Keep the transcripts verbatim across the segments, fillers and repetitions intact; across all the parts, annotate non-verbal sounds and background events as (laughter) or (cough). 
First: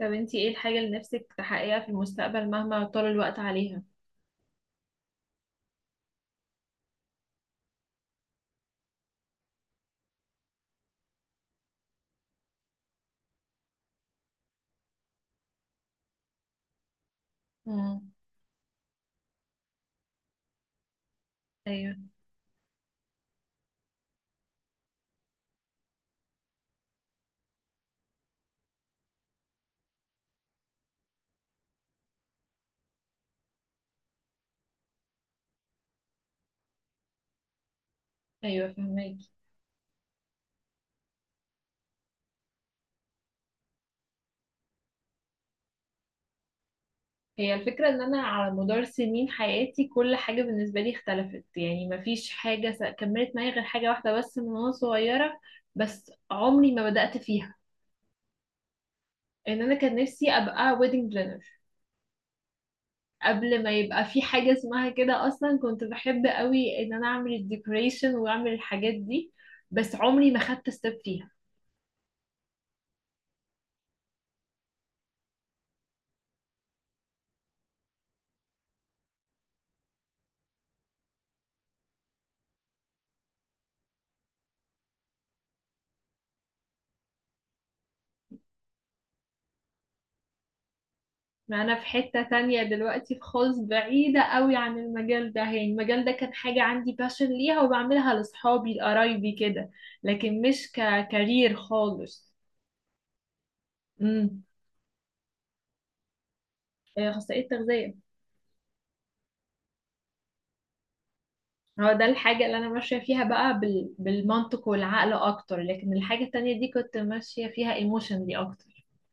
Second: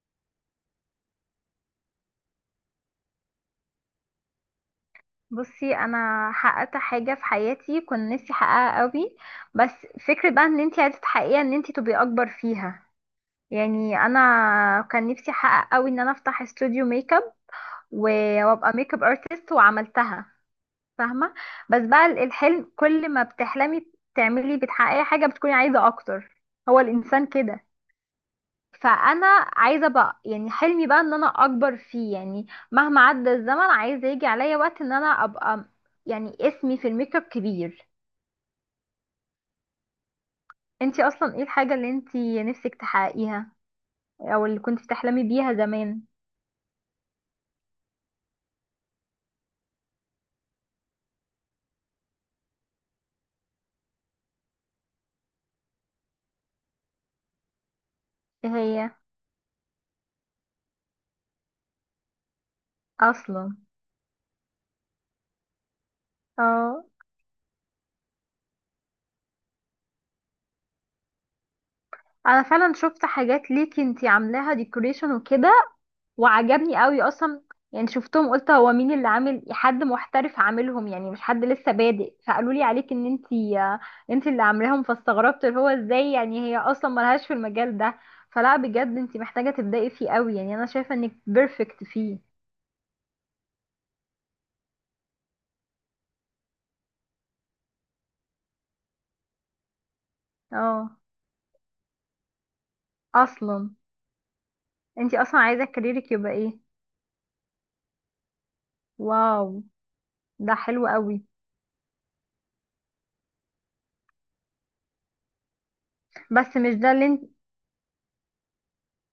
طب انتي ايه الحاجة اللي نفسك تحققيها في المستقبل مهما طال الوقت عليها. بصي، انا حققت حاجه في حياتي كنت نفسي احققها قوي. بس فكره بقى ان انت عايزه تحققيها ان انت تبقي اكبر فيها. يعني انا كان نفسي احقق قوي ان انا افتح استوديو ميك اب مم. و- وابقى ميك اب ارتست، وعملتها. فاهمه. بس بقى ايوه. ال- الحلم كل ما بتحلمي تعملي بتحققي حاجه بتكوني عايزه اكتر. هو الانسان كده. فانا عايزه بقى يعني حلمي بقى ان انا اكبر فيه يعني. مهما عدى الزمن عايزه يجي عليا وقت ان انا ابقى يعني اسمي في الميك اب كبير. ايوه، فهماكي. انتي اصلا ايه الحاجه اللي انتي نفسك تحققيها، او اللي كنت بتحلمي بيها زمان؟ هي الفكرة ان انا على مدار سنين حياتي كل حاجة بالنسبة لي اختلفت، يعني مفيش حاجة س- كملت معايا غير حاجة واحدة بس من وانا صغيرة، بس عمري ما بدأت فيها. ايه هي ان انا كان نفسي ابقى ويدنج بلانر اصلا. قبل ما يبقى في حاجة اسمها كده اصلا. كنت بحب قوي اه ان انا اعمل الديكوريشن واعمل الحاجات دي، بس عمري ما خدت ستيب فيها. انا فعلا شفت حاجات ليكي انتي عاملاها ديكوريشن وكده، وعجبني قوي اصلا. يعني شفتهم قلت هو مين اللي عامل، حد محترف عاملهم يعني مش حد لسه بادئ. فقالوا لي عليك ان انتي، آه، انتي اللي عاملاهم. فاستغربت اللي هو ازاي يعني، هي اصلا ملهاش في المجال ده. فلا بجد انتي محتاجة تبدأي فيه قوي، يعني انا شايفة انك ما انا بيرفكت في فيه. حتة تانية دلوقتي، في خالص بعيدة قوي عن المجال ده. يعني المجال ده كان حاجة عندي باشن ليها وبعملها لصحابي لقرايبي كده، لكن مش اه ككارير خالص. اصلا. امم انتي اصلا عايزة كاريرك يبقى ايه؟ آه، اخصائية تغذية. واو، ده حلو قوي. هو ده الحاجة اللي انا ماشية فيها بقى بال... بالمنطق والعقل اكتر، لكن الحاجة بس التانية دي مش ده كنت اللي انت. ماشية فيها ايموشنلي اكتر.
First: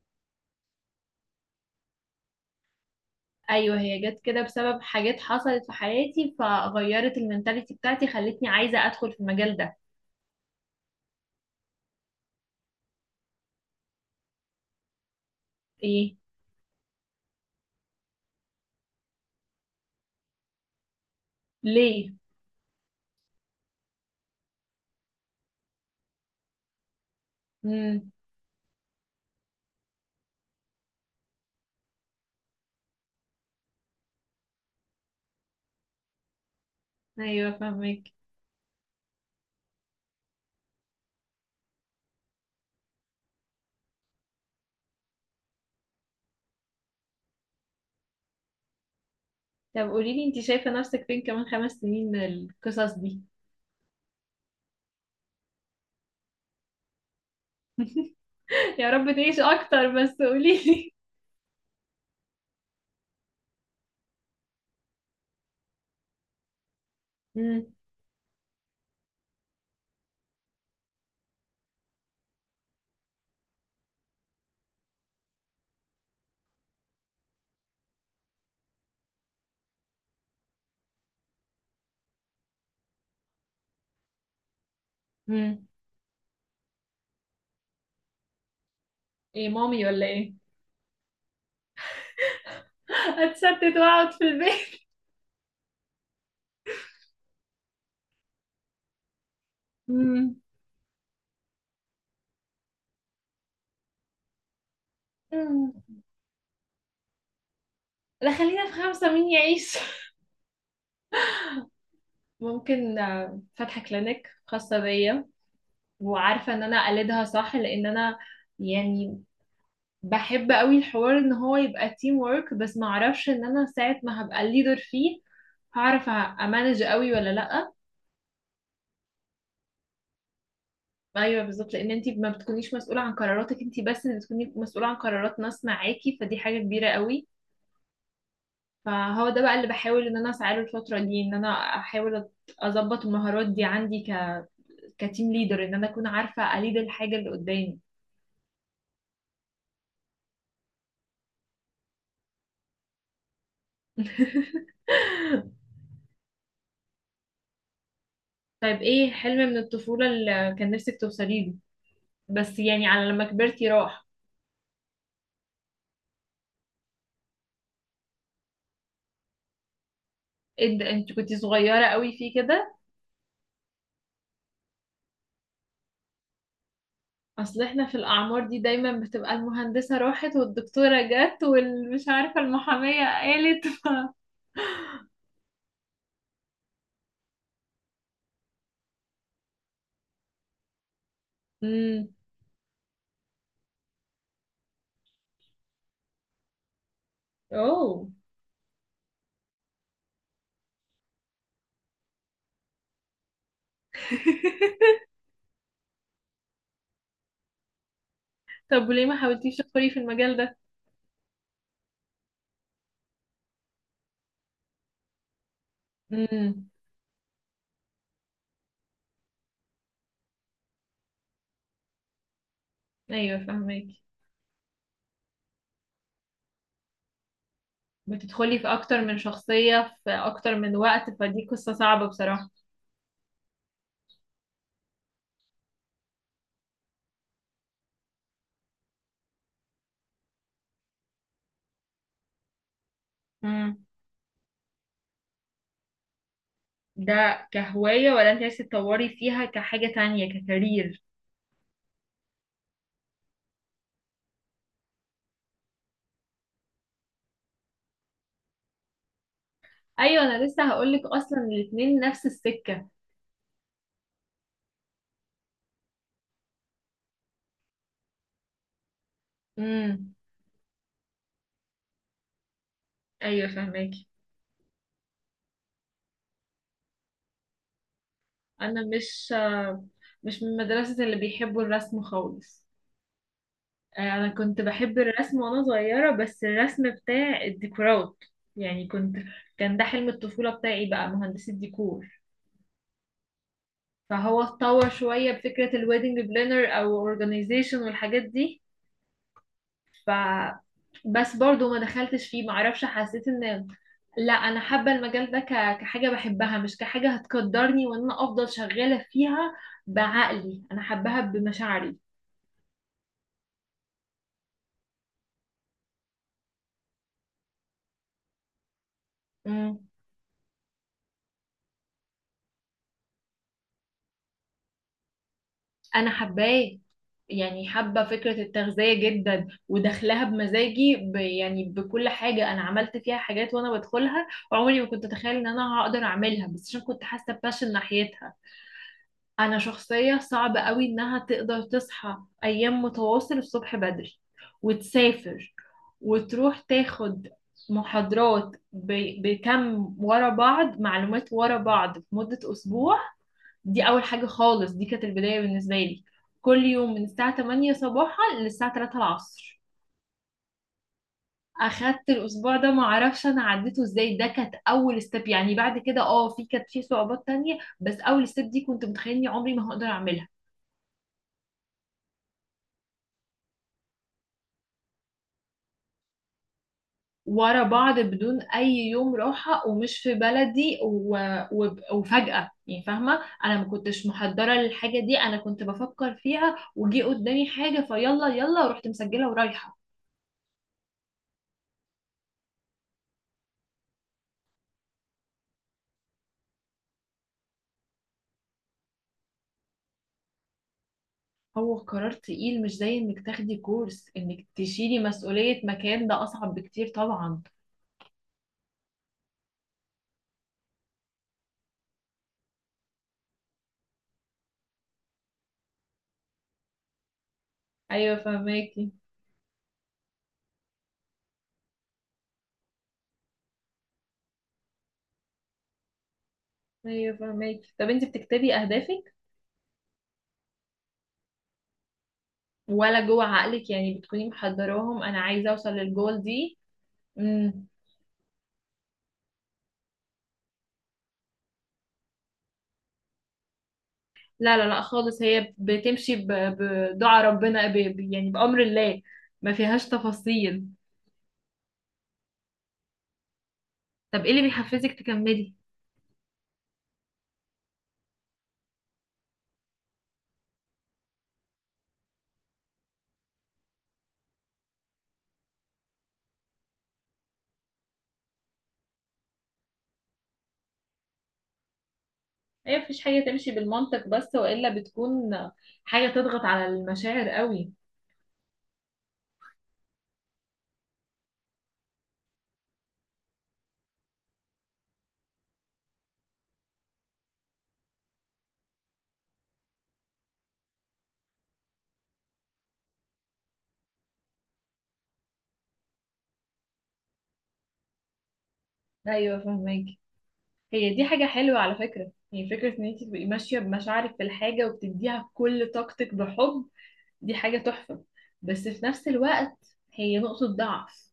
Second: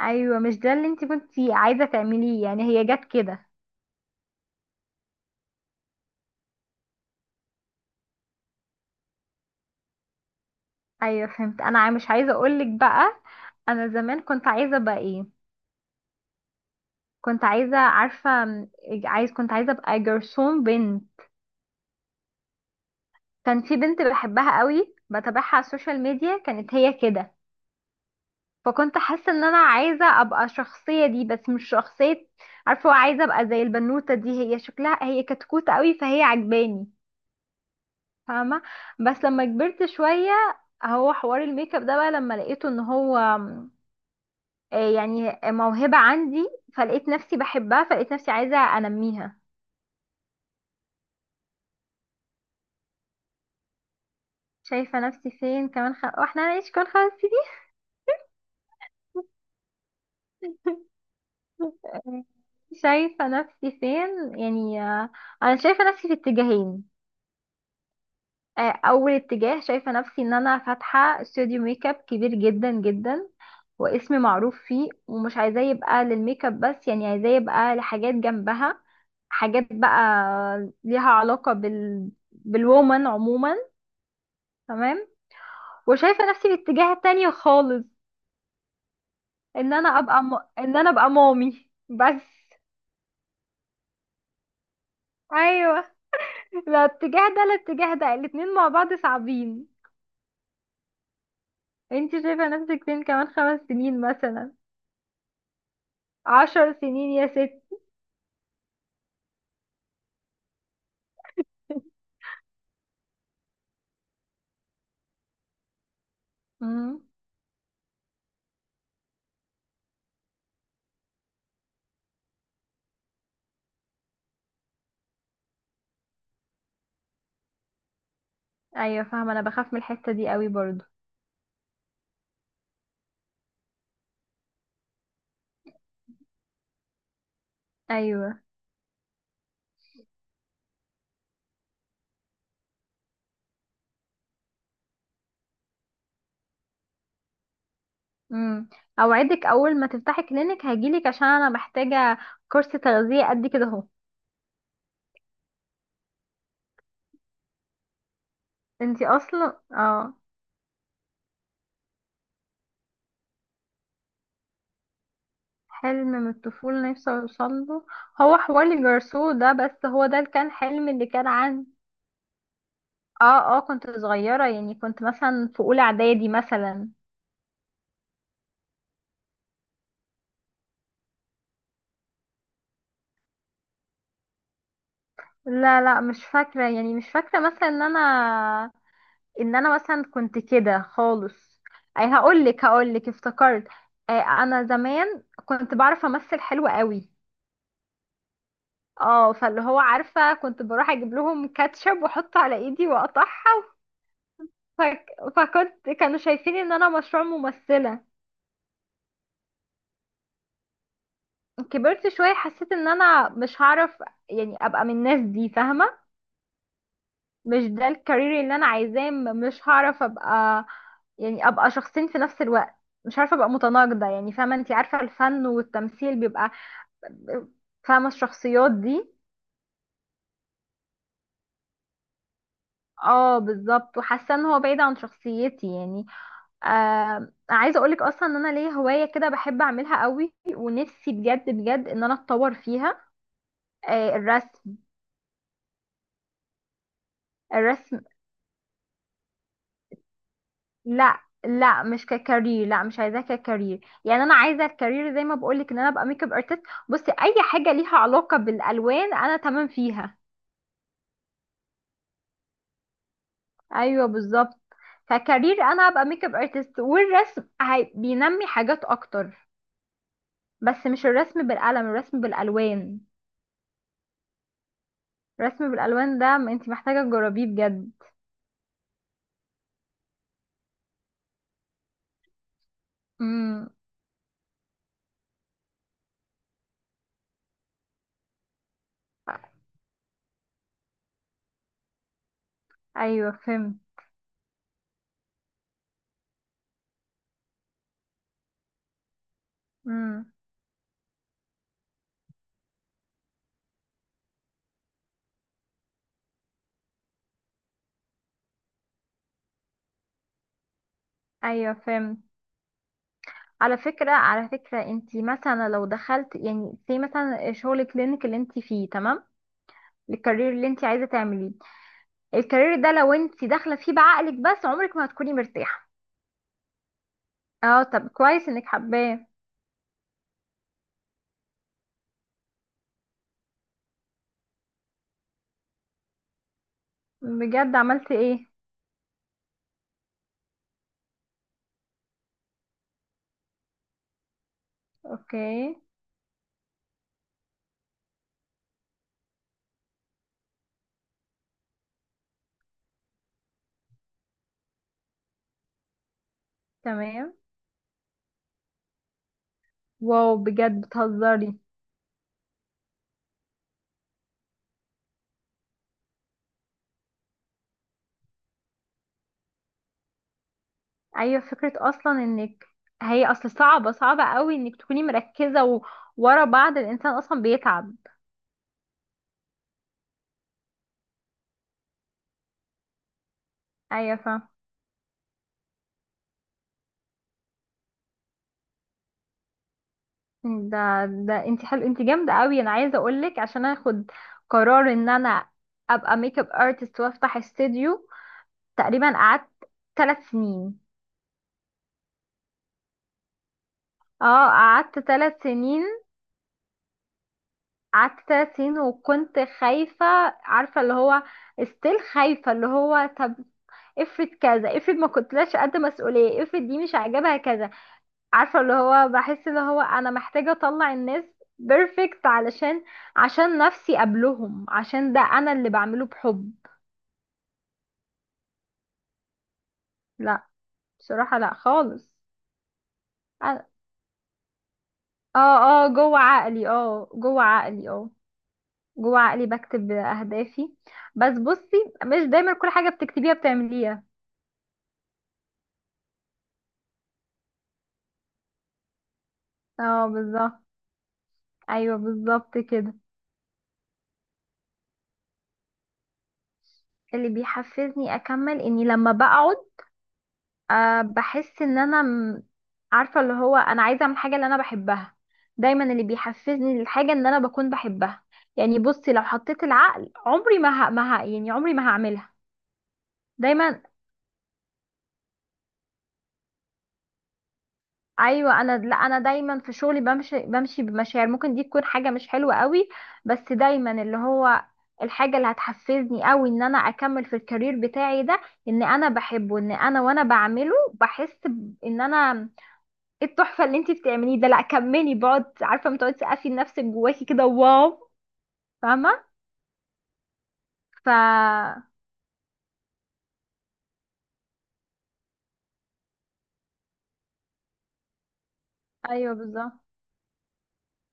ايوه مش ده اللي انت كنتي عايزة تعمليه، يعني هي جت كده. ايوه هي جت كده بسبب حاجات حصلت في حياتي فغيرت المنتاليتي بتاعتي، خلتني عايزة ادخل في المجال ده. ايوه فهمت. انا عا- مش عايزه اقولك بقى، انا زمان كنت عايزه ابقى ايه. ايه؟ كنت عايزه، عارفه م، عايز كنت عايزه ابقى جرسون بنت. ليه؟ كان في بنت بحبها قوي بتابعها على السوشيال ميديا، كانت هي كده. امم فكنت حاسه ان انا عايزه ابقى الشخصيه دي، بس مش شخصيه. عارفه عايزه ابقى زي البنوته دي، هي شكلها هي كتكوت قوي فهي عجباني. ايوه فاهمك. فاهمه. بس لما كبرت شويه، هو حوار الميك اب ده بقى لما لقيته ان هو آه، يعني موهبة عندي. فلقيت نفسي بحبها، فلقيت نفسي عايزة انميها. طب قولي لي، انت شايفة نفسك فين كمان خمس سنين من القصص دي؟ شايفة نفسي فين كمان خ... واحنا هنعيش كل خمس سنين؟ (laughs) يا رب تعيش اكتر، بس قولي لي. (laughs) آه، شايفة نفسي فين يعني، آه، انا شايفة نفسي في اتجاهين. مم. آه، اول اتجاه شايفة نفسي ان انا فاتحة استوديو ميك اب كبير جدا جدا، واسمي معروف فيه. ومش عايزاه يبقى للميك اب بس، يعني عايزاه يبقى لحاجات جنبها، حاجات بقى ليها علاقة بال بالوومن عموما. تمام. مم. وشايفه نفسي في الاتجاه التاني خالص، ايه، ان مامي انا ولا ابقى ايه؟ م... ان انا ابقى مامي بس. هتستت واقعد في البيت؟ ايوه. لا اتجاه ده، لا اتجاه ده، الاتنين مع بعض صعبين. مم. انت شايفه نفسك فين كمان خمس سنين مثلا، مم. عشر سنين يا ست؟ لا خلينا في خمسة، مين يعيش؟ (laughs) ممكن آه، فاتحة كلينيك خاصة بيا، وعارفة ان انا امم. اقلدها صح، لان انا يعني بحب قوي الحوار ان هو يبقى تيم وورك، بس ما اعرفش ان انا ساعة ما هبقى الليدر فيه هعرف امانج قوي ولا لا. ايوه فاهمه، انا بخاف من الحته دي قوي برضو. ايوه بالظبط، لان انت ما بتكونيش مسؤوله عن قراراتك انت بس، اللي بتكوني مسؤوله عن قرارات ناس معاكي، فدي حاجه كبيره قوي. ايوه. فهو ده بقى اللي بحاول ان انا اسعى له الفتره دي، ان انا احاول أت- اظبط المهارات دي عندي ك كتيم ليدر، ان انا اكون عارفه اليد الحاجه اللي قدامي. امم. اوعدك اول ما تفتحي كلينك هجيلك، عشان انا محتاجه كورس تغذيه قد كده اهو. (laughs) طيب، انت ايه حلم من اصلا الطفوله اه. اللي كان نفسك توصلي له، بس يعني على لما كبرتي راح؟ حلم من الطفولة نفسي اوصل له. هو حوار الجرسو ده، بس هو ده اللي كان إيه حلم ده، اللي انت كان كنتي عندي. صغيره قوي فيه كده؟ اه اه كنت صغيرة، يعني كنت مثلا في اولى اعدادي مثلا. اصل احنا في الاعمار دي دايما بتبقى المهندسة راحت والدكتورة جت والمش عارفة المحامية قالت. لا لا مش فاكرة، يعني مش فاكرة مثلا ان انا، ان انا مثلا كنت كده خالص. (laughs) اي امم هقولك، هقولك افتكرت. آه انا زمان كنت بعرف امثل حلو قوي. اوه. اه فاللي هو عارفة كنت بروح اجيب لهم كاتشب واحطه على ايدي واقطعها. فك... فكنت كانوا شايفين ان انا مشروع ممثلة. طب وليه ما حاولتيش تدخلي في المجال ده؟ كبرت شوية حسيت ان انا مش هعرف يعني ابقى من الناس دي، فاهمة. امم مش ده الكارير اللي انا عايزاه، م- مش هعرف ابقى يعني ابقى شخصين في نفس الوقت. مش عارفة ايوه ابقى فهماكي. متناقضة يعني، فاهمة؟ انتي عارفة الفن والتمثيل بيبقى، فاهمة بتدخلي في الشخصيات اكتر دي. من شخصية في اكتر من وقت، فدي قصة صعبة بصراحة. اه بالظبط، وحاسة ان هو بعيد عن شخصيتي يعني. آه عايزة اقولك اصلا ان انا ليا هواية كده بحب اعملها قوي، ونفسي بجد بجد ان انا اتطور فيها. امم آه الرسم. ده الرسم. كهواية ولا انت عايزة تطوري فيها كحاجة تانية، ككارير؟ لا لا مش ككارير، لا مش عايزاه ككارير، يعني انا عايزه الكارير زي ما بقولك ان انا ابقى ميك اب ارتست. بصي اي حاجه ليها علاقه بالالوان انا تمام فيها. ايوه انا لسه هقولك اصلا، الاتنين نفس السكة. ايوه بالظبط. فكارير انا ابقى ميك اب ارتست، والرسم هي- بينمي حاجات اكتر. امم بس مش الرسم بالقلم، الرسم بالالوان. ايوه فهماكي. الرسم بالالوان ده انت محتاجه تجربيه بجد. انا مش مش من مدرسة اللي بيحبوا الرسم خالص. امم. آه، انا كنت بحب الرسم وانا صغيرة، بس الرسم بتاع الديكورات. يعني كنت، كان ده حلم الطفولة بتاعي بقى، مهندسة ديكور. ايوه فهمت. فهو اتطور شوية بفكرة الويدنج بلانر او اورجانيزيشن والحاجات دي. ف امم. بس برضو ما دخلتش فيه، معرفش، حسيت ان لا انا حابة المجال ده ك- كحاجة بحبها، مش كحاجة هتقدرني وان انا افضل شغالة فيها. بعقلي انا حباها ايوه بمشاعري. فهمت. على فكرة، على فكرة انت مثلا لو دخلت يعني في مثلا شغل كلينيك اللي انت فيه، تمام. مم. الكارير اللي انت عايزة تعمليه، الكارير ده لو انت داخلة فيه بعقلك بس عمرك ما هتكوني مرتاحة. انا حباه، يعني اه حابه طب فكره كويس انك التغذيه حباه. جدا وداخلها بمزاجي ب يعني بكل حاجه، انا عملت فيها حاجات وانا بدخلها. عمري ما كنت اتخيل ان انا هقدر اعملها، بس عشان كنت حاسه باشن بجد عملت ناحيتها. ايه؟ انا شخصيه صعب قوي انها تقدر تصحى ايام متواصل الصبح بدري، وتسافر، اوكي. وتروح تاخد محاضرات ب- بكم ورا بعض، معلومات ورا بعض في مده اسبوع. دي اول حاجه خالص، دي كانت البدايه بالنسبه لي. كل يوم من تمام. الساعه ثمانية صباحا للساعه تلاتة العصر. واو بجد بتهزري. اخدت الاسبوع ده ما اعرفش انا عديته ازاي. ده كانت اول ستيب يعني، بعد كده اه في كانت في صعوبات تانية، بس اول ستيب دي كنت متخيله اني عمري ما هقدر اعملها. ايوه فكرة اصلا انك، هي اصل صعبة، صعبة قوي انك تكوني مركزة و... ورا بعض، الانسان اصلا ورا بيتعب. بعض بدون اي يوم راحه، ومش في بلدي، و... و... وفجاه يعني، فاهمه انا ما كنتش ايوه فاهم. محضره للحاجه دي، انا كنت بفكر فيها وجي قدامي حاجه فيلا يلا ورحت مسجله ورايحه. ده ده انت حلو، انت جامده قوي. انا عايزه اقول لك، عشان اخد قرار ان انا ابقى ميك اب ارتست وافتح استوديو، تقريبا قعدت ثلاث سنين. هو قرار تقيل، مش زي انك تاخدي كورس، انك اه قعدت تشيلي ثلاث مسؤولية سنين مكان ده اصعب بكتير طبعا. قعدت ثلاث سنين وكنت خايفه. عارفه اللي هو استيل خايفه اللي هو، طب افرض كذا، افرض ما كنتلاش قد مسؤوليه، افرض دي مش عاجبها كذا. ايوه عارفة اللي فهماكي. هو، بحس اللي هو انا محتاجة اطلع الناس بيرفكت، علشان عشان نفسي قبلهم، عشان ده انا اللي بعمله بحب. ايوه فهماكي. طب انت بتكتبي اهدافك، لا، بصراحة لا خالص. ولا جوه أنا- عقلك يعني بتكوني محضراهم، انا عايزة اوصل اه اه جوه للجول دي؟ عقلي، اه جوه امم عقلي. اه جوه عقلي بكتب اهدافي، بس بصي مش دايما كل حاجة بتكتبيها بتعمليها. لا لا لا خالص، هي بتمشي ب- بدعاء ربنا، ب... ب- يعني بأمر الله، ما فيهاش اه بالظبط. تفاصيل. ايوه بالظبط كده. طب ايه اللي بيحفزك تكملي؟ اللي بيحفزني اكمل اني لما بقعد، أه بحس ان انا م- عارفه اللي هو انا عايزه اعمل حاجه اللي انا بحبها. دايما اللي بيحفزني للحاجه ان انا بكون بحبها. يعني بصي لو حطيت العقل عمري ما ه... ما ه... يعني عمري ما هعملها. ايه، مفيش حاجة تمشي دايما. بالمنطق بس، والا بتكون حاجة تضغط على المشاعر قوي؟ ايوه انا، لا انا دايما في شغلي بمشي، بمشي بمشاعر، ممكن دي تكون حاجه مش حلوه قوي. بس دايما اللي هو الحاجه اللي هتحفزني قوي ان انا اكمل في الكارير بتاعي ده ان انا بحبه، ان انا وانا بعمله بحس ب- ان انا، ايه التحفه اللي انت بتعمليه ده، لا كملي. بقعد عارفه بتقعدي تسقفي لنفسك جواكي كده، واو. فاهمه. ايوه فهماكي. هي دي ف حاجة حلوة على فكرة، يعني فكرة ان انت تبقي ماشية بمشاعرك في الحاجة وبتديها كل طاقتك بحب، دي حاجة تحفة. بس في نفس ايوه الوقت بالظبط. هي نقطة ضعف.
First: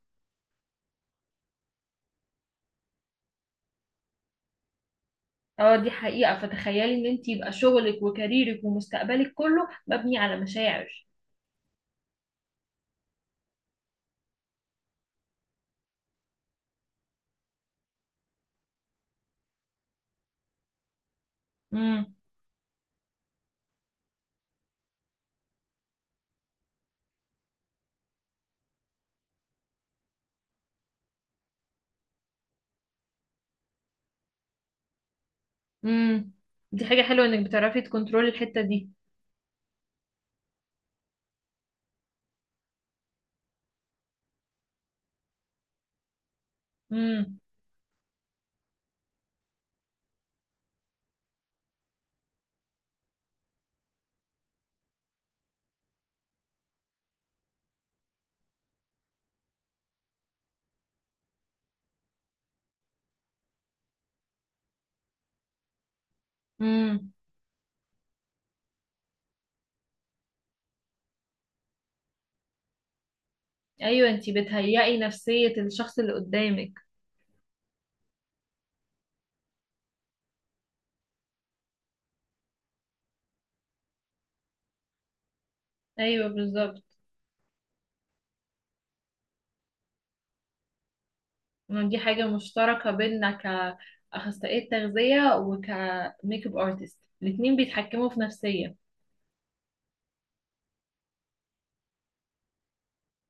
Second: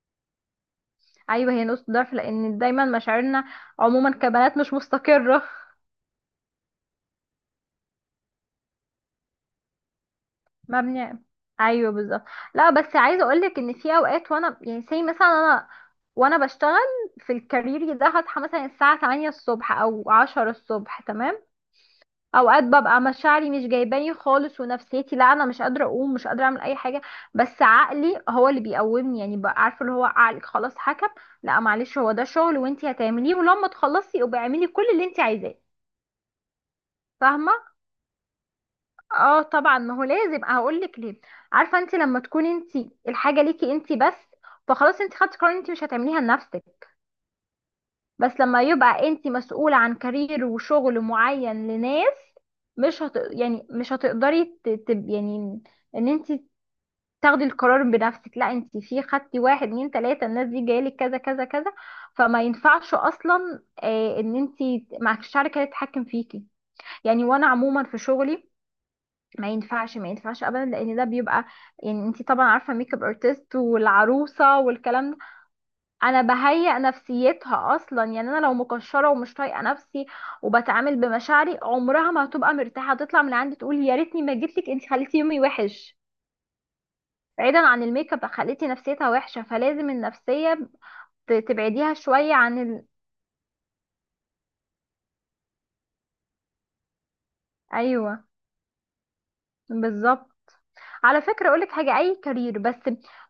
ايوه هي نقطه ضعف، لان دايما مشاعرنا عموما كبنات مش مستقره. اه دي حقيقة. فتخيلي ان انت يبقى شغلك وكاريرك ومستقبلك كله مبني على (laughs) مشاعر. مبني. ايوه بالظبط. لا بس عايزه اقولك ان في اوقات، وانا يعني زي مثلا انا، وانا بشتغل في الكارير ده هصحى مثلا الساعه تمانية الصبح او عشرة الصبح، تمام. امم اوقات ببقى مشاعري مش جايباني خالص، ونفسيتي لا انا مش قادره اقوم، مش قادره اعمل اي حاجه. بس عقلي هو اللي بيقومني، يعني بقى عارفه اللي هو عقلك خلاص حكم، لا معلش هو ده شغل وانتي هتعمليه، ولما تخلصي ابقي اعملي كل اللي انتي عايزاه. امم دي حاجة حلوة انك فاهمه. بتعرفي تكنترولي الحتة دي. اه طبعا، ما هو لازم، هقول لك ليه. عارفه انتي لما تكوني انتي الحاجه ليكي انتي بس، فخلاص انتي خدتي قرار انتي مش هتعمليها لنفسك. امم بس لما يبقى انت مسؤولة عن كارير وشغل معين لناس، مش هت... يعني مش هتقدري ت... ت... يعني ان انت تاخدي القرار بنفسك. لا انت في خدتي واحد اتنين تلاتة، الناس دي جايلك كذا كذا كذا. فما ينفعش اصلا آه ان انت معكش شركة تتحكم فيكي. امم يعني وانا عموما في شغلي ما ينفعش، ما ينفعش ابدا، لان ده بيبقى، يعني انت طبعا عارفه ميك اب ارتست ايوه، انت والعروسه بتهيئي والكلام. نفسية الشخص اللي انا قدامك. بهيئ نفسيتها اصلا، يعني انا لو مكشره ومش طايقه نفسي وبتعامل بمشاعري عمرها ما هتبقى مرتاحه، هتطلع من عندي تقول يا ريتني ما جيتلك انت خليتي يومي وحش. ايوه بالظبط. بعيدا عن الميك اب خليتي نفسيتها وحشه. فلازم النفسيه ت- إن تبعديها دي حاجة شويه عن ال... مشتركة بينا كأخصائية تغذية وكميك اب ارتست، الاتنين بيتحكموا في ايوه نفسية. بالظبط. على فكره اقولك حاجه، اي كارير بس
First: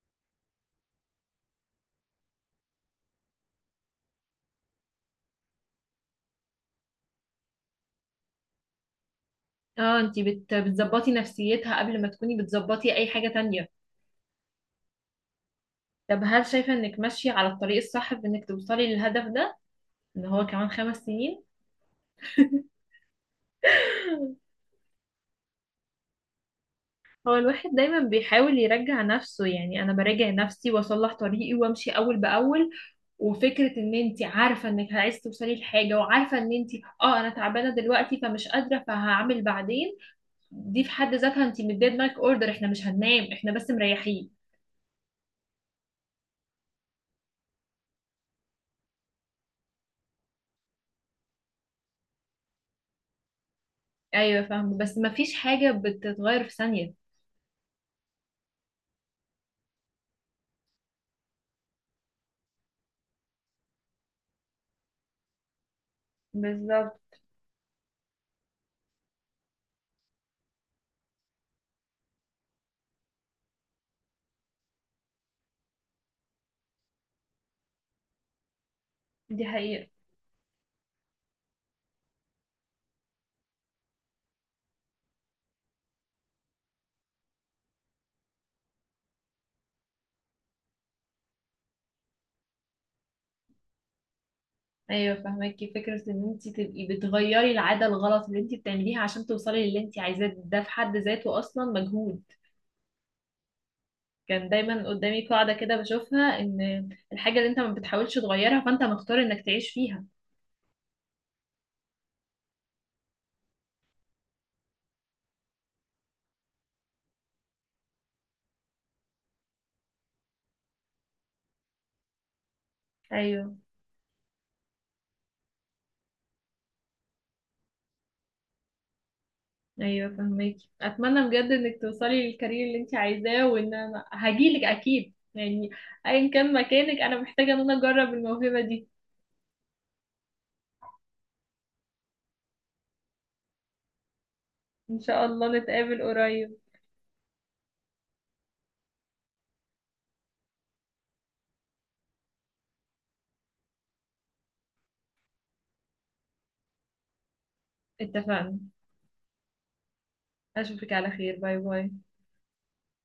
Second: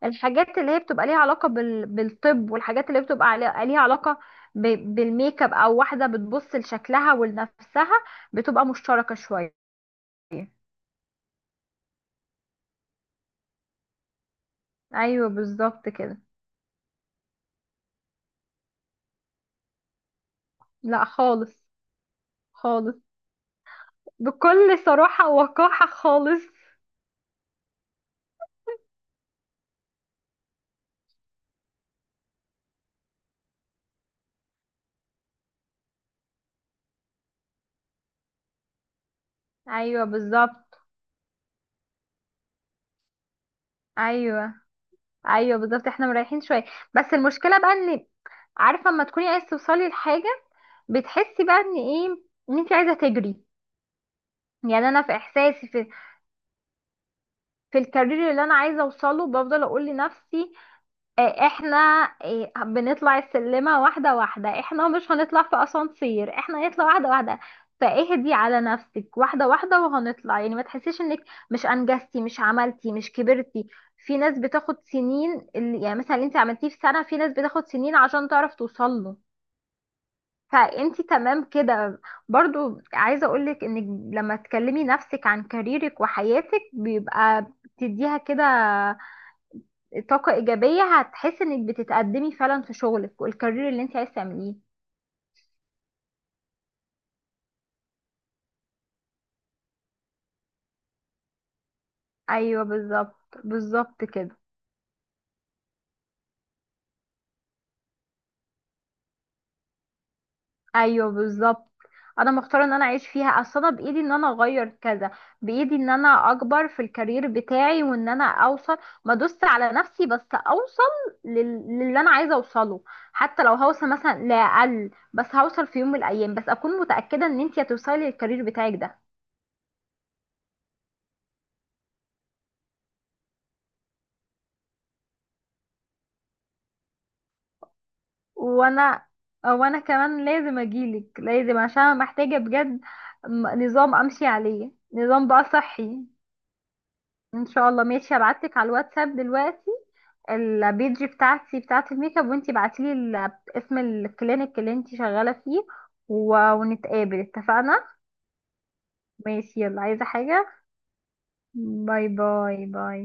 الحاجات اللي هي بتبقى ليها علاقه بال... بالطب، والحاجات اللي بتبقى علي- ليها علاقه ب... بالميك اب او واحده بتبص لشكلها ولنفسها، بتبقى مشتركه شويه. اه انتي بت... بتظبطي نفسيتها قبل ما تكوني بتظبطي اي حاجة تانية. ايوه بالظبط كده. طب هل شايفة انك ماشية على الطريق الصح في انك توصلي للهدف ده، ان هو كمان خمس لا سنين خالص. خالص. (laughs) بكل صراحة ووقاحة خالص. هو الواحد دايما بيحاول يرجع نفسه، يعني انا براجع نفسي واصلح طريقي وامشي اول باول. وفكره ان انت عارفه انك عايزه توصلي لحاجه، وعارفه ان انت اه انا تعبانه دلوقتي فمش قادره، فهعمل بعدين، ايوه دي بالظبط. في حد ذاتها انت مديه دماغك اوردر، احنا مش هننام، احنا بس مريحين. ايوه. ايوه بالظبط احنا مريحين شوية. بس المشكلة بقى ان، عارفة لما تكوني عايزة توصلي لحاجة، بتحسي بقى ان ايه؟ ان انت عايزة تجري. ايوه فاهمه، يعني بس انا ما في فيش احساسي حاجه في، بتتغير في ثانيه. في الكارير اللي انا عايزة اوصله بفضل اقول لنفسي، آه، احنا آه، بنطلع السلمة واحدة واحدة، احنا مش هنطلع في اسانسير، احنا نطلع واحدة بالظبط واحدة. فاهدي على نفسك، واحدة واحدة وهنطلع. يعني ما تحسيش انك مش انجزتي مش عملتي مش كبرتي. في ناس بتاخد سنين اللي- يعني مثلا اللي انت عملتيه في سنة في ناس بتاخد سنين عشان تعرف توصل له. دي حقيقه. فانت تمام كده. برضو عايزة اقولك انك لما تكلمي نفسك عن كاريرك وحياتك بيبقى بتديها كده طاقة إيجابية، هتحس إنك بتتقدمي فعلا في شغلك والكارير اللي أنت عايزة تعمليه. ايوه فاهماكي، فكره ان انت تبقي بتغيري العاده الغلط اللي انت بتعمليها عشان توصلي للي انت عايزاه، ده في حد ذاته اصلا مجهود. أيوه بالظبط. بالظبط كده. كان دايما قدامي قاعده كده بشوفها، ان الحاجه اللي انت ما بتحاولش تغيرها فانت مختار انك تعيش فيها. أيوه بالظبط. أنا مختارة إن أنا أعيش فيها. أصل أنا بإيدي إن أنا أغير كذا، بإيدي إن أنا أكبر في الكارير بتاعي، وإن أنا أوصل ما دوست على نفسي بس أوصل لل... للي أنا عايزة أوصله. حتى لو ايوه. هوصل مثلا لأقل، بس هوصل في يوم من الأيام. بس أكون متأكدة إن أنت هتوصلي للكارير بتاعك ده. ايوه فهمك. اتمنى بجد انك توصلي للكارير اللي انت عايزاه، وان انا هجيلك اكيد يعني، ايا كان مكانك، انا محتاجه ان انا اجرب الموهبه دي. وانا، وانا كمان لازم اجيلك لازم، عشان انا محتاجة بجد م- نظام امشي عليه، ان شاء نظام بقى الله نتقابل صحي. قريب. ان شاء الله. ماشي هبعتلك على الواتساب دلوقتي البيج بتاعتي بتاعت الميك اب، وانتي بعتيلي ال- اسم الكلينيك اللي انتي شغالة فيه، و- ونتقابل. اتفقنا. اتفقنا. ماشي يلا، عايزة حاجة؟ اشوفك على خير، باي باي باي. باي باي.